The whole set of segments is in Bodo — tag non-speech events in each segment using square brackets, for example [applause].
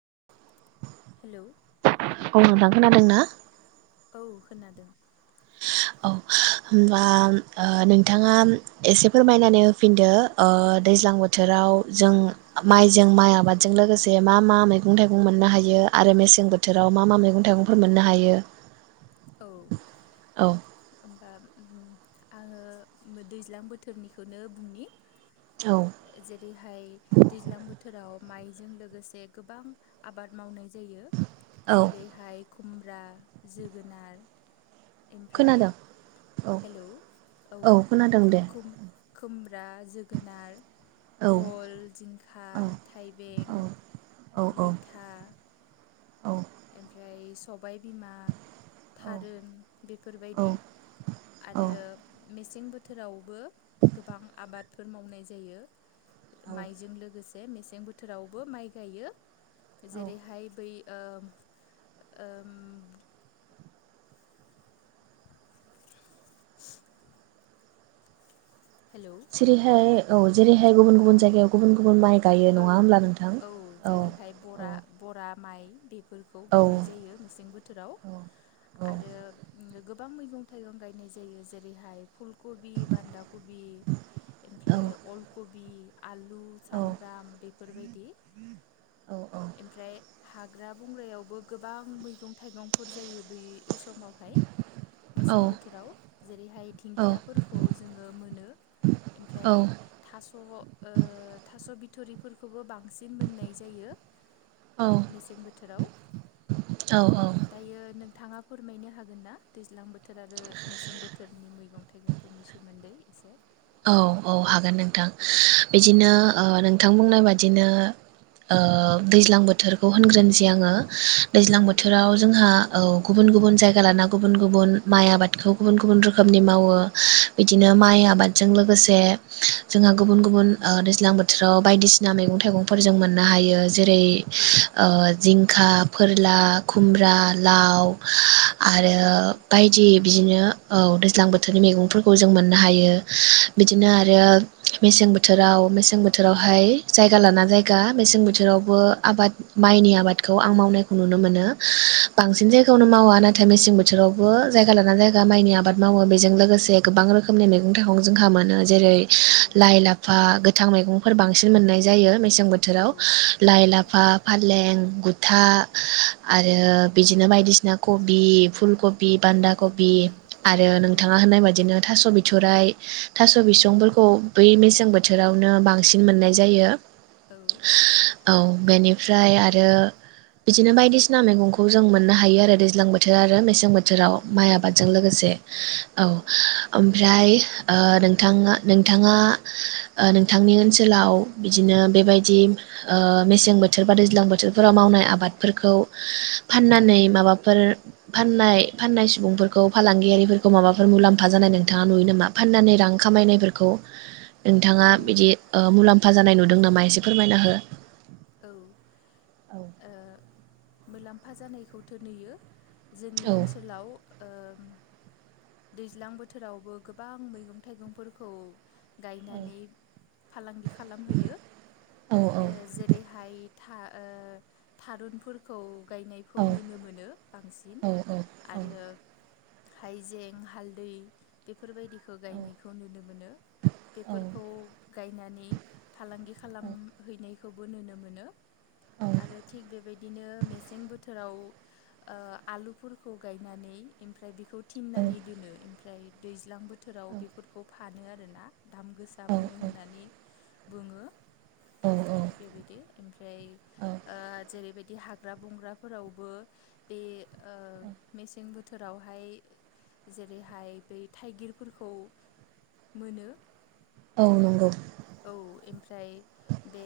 [inaudible] [inaudible] औ नोंथां खोनादों ना? औ खोनादों। औ होमबा ओ नोंथाङाम एसे फोरमायनानै होफिनदो ओ दैज्लां बोथोराव जों माइजों माइ आबादजों लोगोसे मा मा मैगं थाइगं मोननो हायो आरो मेसें बोथोराव मा मा मैगं थाइगंफोर मोननो हायो। आम आङो दैज्लां बोथोरनिखौनो बुंनि औ जेरैहाय दैज्लां बोथोराव माइजों लोगोसे गोबां आबाद मावनाय जायो औ जेरैहाय खुमब्रा जोगो गोनार एमफ्राय खोनादों औ हेलौ औ खोनादों दे खु-खु-खुम्ब्रा ब्रा जोगोनार औ भल जिंखा औ थाइबें औ मैथा औ एमफ्राय सबाइ बिमा थारुन औ बेफोरबायदि औ आरो मेस सें बोथोरावबो गोबां आबाद फोर मावनाय जायो। माइजों लोगोसे जे मेसें बोथोरावबो माइ गायो। औ जेरैहाय बै ओम ओम हेलौ जेरैहाय औ जेरैहाय गुबुन औ गुबुन जायगायाव गुबुन गुबुन माइ गायो औ नङा होमब्ला नोंथां औ जेरैहाय बरा बराब माइ बेब फोरखौ औ औ गायनाय जायो मेसें बोथोराव औ आरो औ गोब गोबां मैगं थाइगं गायनाय जायो जेरैहाय फुलकबि बान्दा कबि औ एमफ्राय अलकबि आलु साम' ब्राम बेफोरबायदि औ ओमफ्राय हाग्रा बंग्रायावबो गोबां मैगं थाइगंफोर जायो बे समावहाय मेसें बोथोराव जेरैहाय दिंखियाफोरखौ जोङो मोनो ओमफ्राय थास' ओ थास' बिथ थुरि फोरफोरखौबो बां बांसिन मोननाय जायो मेसें बोथोराव ओ दायो नोंथाङा फोरमायनो हागोन ना दैज्लां बो बोथोर आरो मेसें बोथोरनि मैगं थाइगंफोरनि सोमोन्दै एसे औ औ हागोन नोंथां बिदिनो ओ नोंथां बुंनाय बादिनो ओ दैज्लां बोथोरखौ होनग्रोनोसै आङो। औ दैज्लां बोथोराव जोंहा औ गुबुन गुबुन जायगा लाना गुबुन गुबुन माइ आबादखौ गुबुन गुबुन रोखोमनि मावो। बिदिनो माइ आबाद गोसे जोंहा गुबुन गुबुन ओ दैज्लां बोथोराव। बायदिसिना मैगं थाइगंफोर जों मोननो हायो जेरै औ ओ जिं खा फोर ला औ खुमब्रा लाव आरो औ बायदि बिदिनो औ दैज्लां बोथोरनि मैगंफोरखौ जों मोननो हायो। बिदिनो आरो मेसें बोथोराव मेसें बोथोरावहाय जायगा लाना जायगा मेसें बोथोरावबो आबाद माइनि आबादखौ आं मावनायखौ नुनो मोनो। बांसिन जायगायावनो मावा ना नाथाय मेसें बोथोरावबो जायगा लाना जायगा माइनि आबाद मावो बेजों लोगोसे गोबां रोखोमनि मै मैगं थाइगं जोंहा मोनो। जेरै लाइ लाफा गोथां मैगं फोर बांसिन मोननाय जायो। मैसें औ बोथोराव लाइ लाफा फालें गुथा आरो बिदिनो बायदिसिना कबि फुल कबि बान्दा कबि। आरो औ नोंथाङा होननाय बायदिनो थास' बिथ सराइ थास' बिसंफोरखौ औ-औ-औ-औ-औ बै मेसें बोथोर बोथोरावनो बांसिन मोननाय जायो औ औ बेनिफ्राय आरो बिदिनो बायदिसिना मैगंखौ जों मोननो हायो आरो दैज्लां बोथोर आरो मेसें जां बोथोराव माइ आबादजों लोगोसे औ हाय ओ नोंथाङा नोंथाङा ओ नोंथांनि ओनसोलाव बिदिनो बेबायदि ओ मेसें बोथोर बा दैज्लां बोथोरफोराव मावनाय आबादफोरखौ फाननानै माबाफोर फाननाय फाननाय सुबुंफोरखौ फालांगियारिफोरखौ माबाफोर मुलाम्फा जानाय नों नोंथाङा नुयो नामा? फाननानै रां खामायनायफोरखौ नोंथाङा बिदि ओ मुलाम फा जानाय नुदों नामा? एसे फोरमायना हो औ ओ मुलाम्फा जानायखौथो नुयो जोंनि औ ओनसोलाव ओम दैज्लां बोथोरावबो गोबां मैगं थाइगंफोरखौ गायनानै फालांगि खा खालामहैयो औ औ ओ जे बि था ओ थारुनफोरखौ गायनायखौ नुनो मोनो बांसिन औ औ आरो हाइजें हालदै बेफोरबायदि खौ औ गायनायखौ नुनो मोनो। औ बेफोरखौ गायनानै फालांगि औ खालामहैनायखौ बो नुनो मोनो औ आरो थिग बेबायदिनो मेसें बो बोथोराव ओ आलुफोरखौ गायनानै ओमफ्राय बेखौ थिननानै दोनो। ओमफ्राय दैज्लां बो थोराव बेफोरखौ फानो आरोना दाम गोसा मोनो होननानै बुङो। औ बेबायदि ओफ्राय ओ जेरैबायदि दि हाग्रा बंग्राफोरावबो बे ओ मेसें बोथोरावहाय जेरैहाय बै थाइगिरफोरखौ मोनो औ नंगौ औ ओमफ्राय बे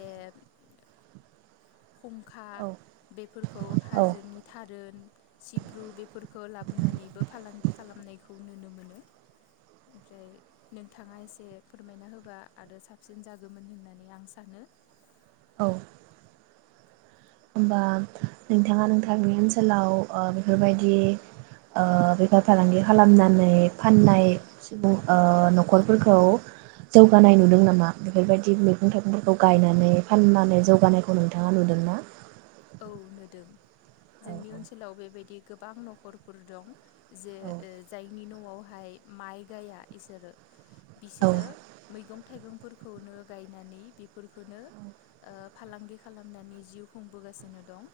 खुंखा औ बेफोरखौ औ हाजोनि थारोन सिब्रु बेफोरखो लाबोनानैबो फालांगि खालामनायखौ नुनो मोनो ओमफ्राय नोंथाङा एसे फोरमायना होबा आरो साबसिन जागौमोन होननानै आं सानो। औ होमबा नोंथाङा नोंथांनि ओनसोलाव ओ बेफोरबायदि ओ बेफार फालांगि खालामनानै फाननाय सुबुं ओ नखरफोरखौ जौगानाय नुदों नामा बेफोरबायदि मैगं थाइगंफोरखौ गायनानै फाननानै जौगानायखौ नोंथाङा नुदोंना औ नुदों औ जोंनि ओनसोलाव बेबायदि गोबां नखरफोर दं जे ओ जाय नि नआवहाय माइ गाया इसोरो औ बिसोरो मैगं थाइगंफोरखौनो गायनानै बेफोरखौनो ओ फालांगि खालामनानै जिउ खुं बोगासिनो दं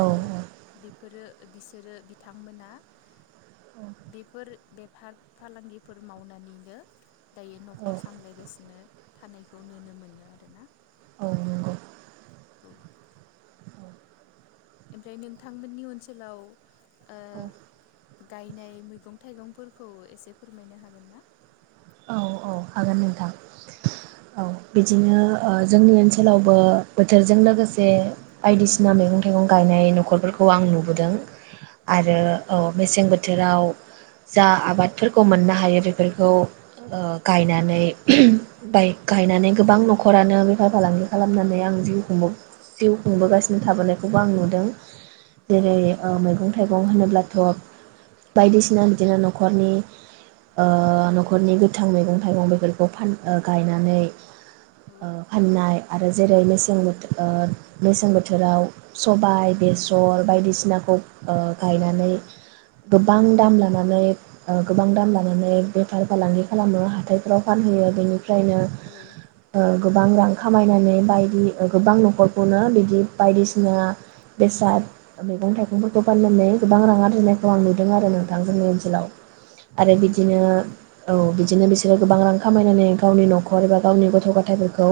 औ बिफोरो बिसोरो बिथांमोना बिफोर बेफार फालांगिफोर मावनानैनो दायो औ नखर सामलायगासिनो थानायखौ नुनो मोनो आरो ना औ नंगौ औ ओमफ्राय नोंथांमोननि ओनसोलाव ओ औ गायनाय मैगं थाइगंफोरखौ एसे फोरमायनो हागोन ना औ औ हागोन नोंथां औ बिदिनो ओ जोंनि ओनसोलावबो बोथोरजों लोगोसे बायदिसिना मैगं थाइगं गायनाय नखरफोरखौ आं नुबोदों औ आरो अ मेसें बोथ थोराव जा आबादफोरखौ मोननो हायो बेफोरखौ ओ गायनानै बाय गायनानै गोबां नखरानो बेफार फालांगि खालामनानै आं जिउ जिउ खुंबोगासिनो थाबोनायखौबो आं नुदों औ जेरै ओ मैगं थाइगं होनोब्लाथ बायदिसिना बिदिनो नखरनि ओ नखरनि थां मैगं थाइगं बेफोरखौ फान ओ गायनानै औ ओ फाननाय आरो जेरै मेसेंबोथो ओ मेसें बोथोराव सबाय बेसर बायदिसिनाखौ ओ गायनानै गोबां औ दाम लानानै ओ गोबां दाम लानानै बेफार फालांगि खालामो हाथायफ्राव फानहोयो बेनिफ्रायनो औ ओ गोबां रां खामायनानै बायदि ओ गोबां नखरखौनो बिदि बायदिसिना बेसाद मैगं थाइगंफोरखौ फाननानै गोबां रां आरजिनायखौ आं नुदों आरो नोंथां जोंनि ओनसोलाव। आरो बिदिनो औ बिदिनो बिसोरो गोबां रां खामायनानै गावनि नखर एबा गावनि गथ गथायाइफोरखौ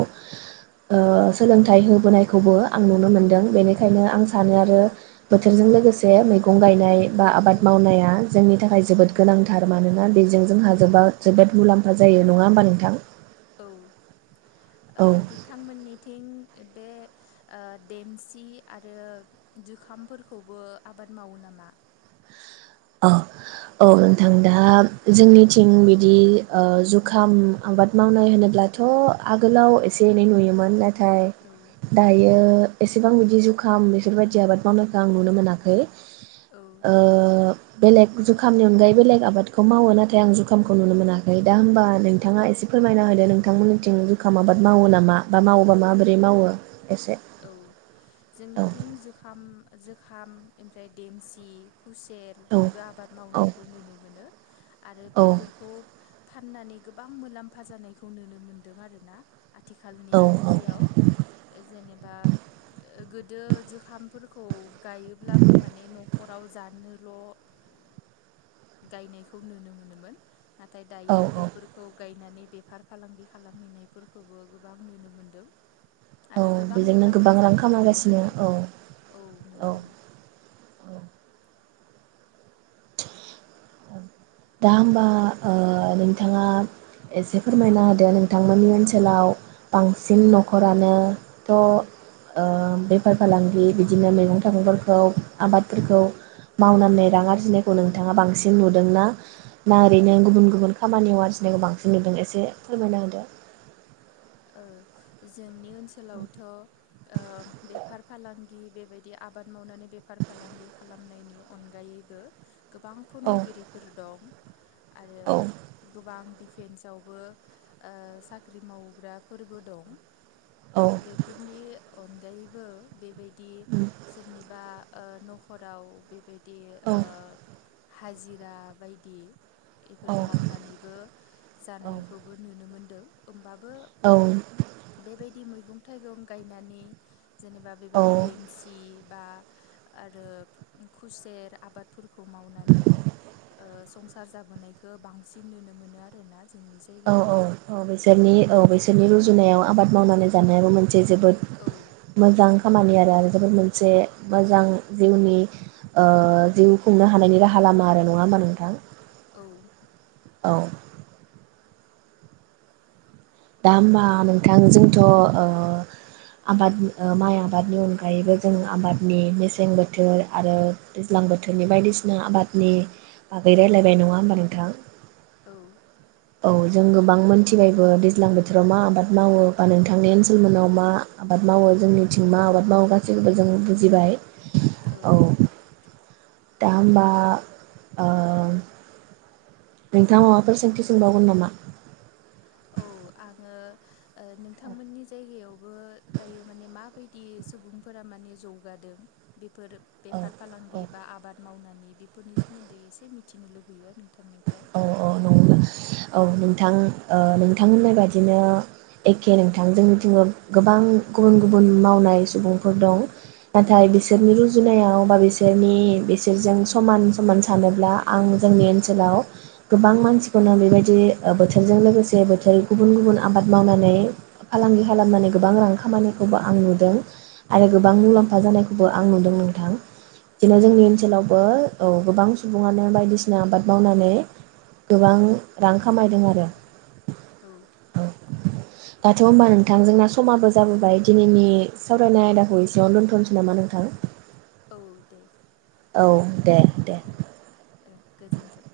ओ सोलोंथाइ होबोनायखौबो आं नुनो मोनदों बेनिखायनो आं सानो आरो बोथोरजों लोगोसे मैगं गायनाय बा आबाद औ मावनाया जोंनि थाखाय जोबोद गोनांथार मानोना बेजों जोंहा औ जोबा जोबोद मुलाम्फा जायो नङा होमबा नोंथां औ ओ औ दोंथांमोननिथिं बे ओ देमसि आरो जुखामफोरखौबो आबाद मावो नामा औ औ नोंथां दा जोंनिथिं बिदि ओ जुखाम आबाद मावनाय होनोब्लाथ आगोलाव एसे एनै नुयोमोन थाय औ दायो एसेबां बिदि जुखाम बेफोरबायदि आबाद मावनायखौ आं नुनो मोनाखै औ ओ बेलेग जुखामनि अनगायै बेलेग आबादखौ मावो नाथाय आं जुखामखौ नुनो मोनाखै दा होमबा आं औ नोंथांङा एसे फोरमायना होदो नों थां मोननिथिं जुखाम आबाद मावो नामा बा मावोबा माबोरै मावो। एसे औ औ जोंनिथिं जुखाम जोखाम ओमफ्राय देमसि औ खुसेरनिबो आबाद औ मावनायखौ नुनो मोनो। आरो औ बेफोरखौ फाननानै गोबां मुलाम्फा जानायखौ नुनो मोन्दों आरो ना आथिखालनि औ मुगायाव जेने आब गोदो जोखामफोरखौ गायोब्लाबो माने न' न'खराव जानोल' गायनायखौ नुनो मोनोमोन नाथाय औ दायो बेफोरखौ गाय हैनानै बेफार फालांगि खालामहैनाय फोरखौबो गोबां नुनो मोनदों। औ आरो गोबां बेजोंनो मुलाम्फा गोबां रां जानायखौ नुनो खामायगासिनो औ मोनदों औ नुनो औ मोन उम दा होमबा ओ नोंथांङा एसे फोरमायना होदो नोंथांमोननि ओनसोलाव बांसिन न'खरानोथ' ओ बेफार फालांगि बिदिनो मैगं-थाइगंफोरखौ आबादफोरखौ मावनानै रां आरजिनायखौ नोंथांङा बांसिन नुदोंना ना औ ओरैनो गुबुन गुबुन खामानियाव आरजिनायखौ बांसिन नुदों एसे फोरमायना होदो। ओ जोंनि ओनसोलावथ'ओ‌ बेफार फालांगि बेबायदि आबाद मावनानै बेफार फालांगि खालामनायनि अनगायैबो गोबां औ फोनोंगिरिफोर दं आरो औ गोबां दि फेन्सवबो ओ साख्रि मावग्रा फोरबो दं। औ बेफोरनि अनगायैबो बेबायदि दि सोरनिबा ओ न'खराव बे बेदि औ ओ हाजिरा बायदि बेफोर मावनानैबो जानायखौबो नुनो मोनदों। होमबाबो औ बेबायदि मैगं थाइगं गायनानै जेनेबा औ बेबायदि देमसि बा आरो खुसेर आबादफोरखौ मावनानै ओ संसार संसार जाबोनायखौ बांसिन नुनो मोनो आरोना। जोंनि औ जायगायाव औ औ बिसोरनि औ बिसोरनि रुजु जुनाव आबाद मावनानै जानायाबो मोन से जोबोद औ मोजां खामानि आरो जोबोद मोनसे मोजां जिउनि ओ जिउ खुंनो हानायनि राहा लामा आरो नङा होमबा नोंथां औ औ दा हबा नोंथां जोंथ' ओ आबाद माइ आबादनि अनगायैबो जों आबादनि मेसें बोथोर आरो दैज्लां बोथोरनि बायदिसिना आबादनि बागै औ रायलायबाय नङा होमबा नोंथां औ औ जों गोबां मोनथिबायबो दैज्लां बोथोराव मा आबाद मावो बा नोंथांनि ओनसोल मोनाव मा आबाद मावो जोंनिथिं मा औ आबाद मावो गासैबो जों बुजिबाय औ दा होमबा ओ नोंथाङा माबाफोर सोंथि सोंबावगोन नामा? औ आङो ओ नोंथांमोननि जायगायाव दायो माने मा बायद दि सुबुंफोरा माने जौगादों बे फोर औ बेफार औ फालांगि बा आबाद मावनानै बेफोरनि सोमोन्दै एसे मिथि मिथिनो लुबैयो नोंथांनि औ औ नं औ नोंथां ओ नोंथां होननाय बादिनो एखे नोंथांजों जोंनिथिंबो गोबां गुबुन गुबुन मावनाय सुबुंफोर दं नाथाय औ बिसोरनि रुजुनायाव बा बिसोरनि बिसोरजों समान समान सानोब्ला आं जोंनि ओनसोलाव गोबां मानसिखौनो बेबायदि ओ बोथोरजों लोगोसे बोथोर गुबुन गुबुन आबाद मावनानै फालांगि खालामनानै गोबां रां खामानिखौबो आं नुदों। आरो औ गोबां मुलाम्फा जानायखौ बो आं नुदों नोंथां बिदिनो औ जोंनि ओनसोलावबो औ गोबां सुबुङानो बायदिसिना आबाद मावनानै गोबां रां खामायदों आरो। औ औ दाथ' होनबा नोंथां जोंना समाबो जाबोबाय दिनैनि सावरायनाय आयदाखौ एसेयाव दोनथ'नोसै नामा नोंथां? औ दे। औ। दे दे। औ गोजोन्थों।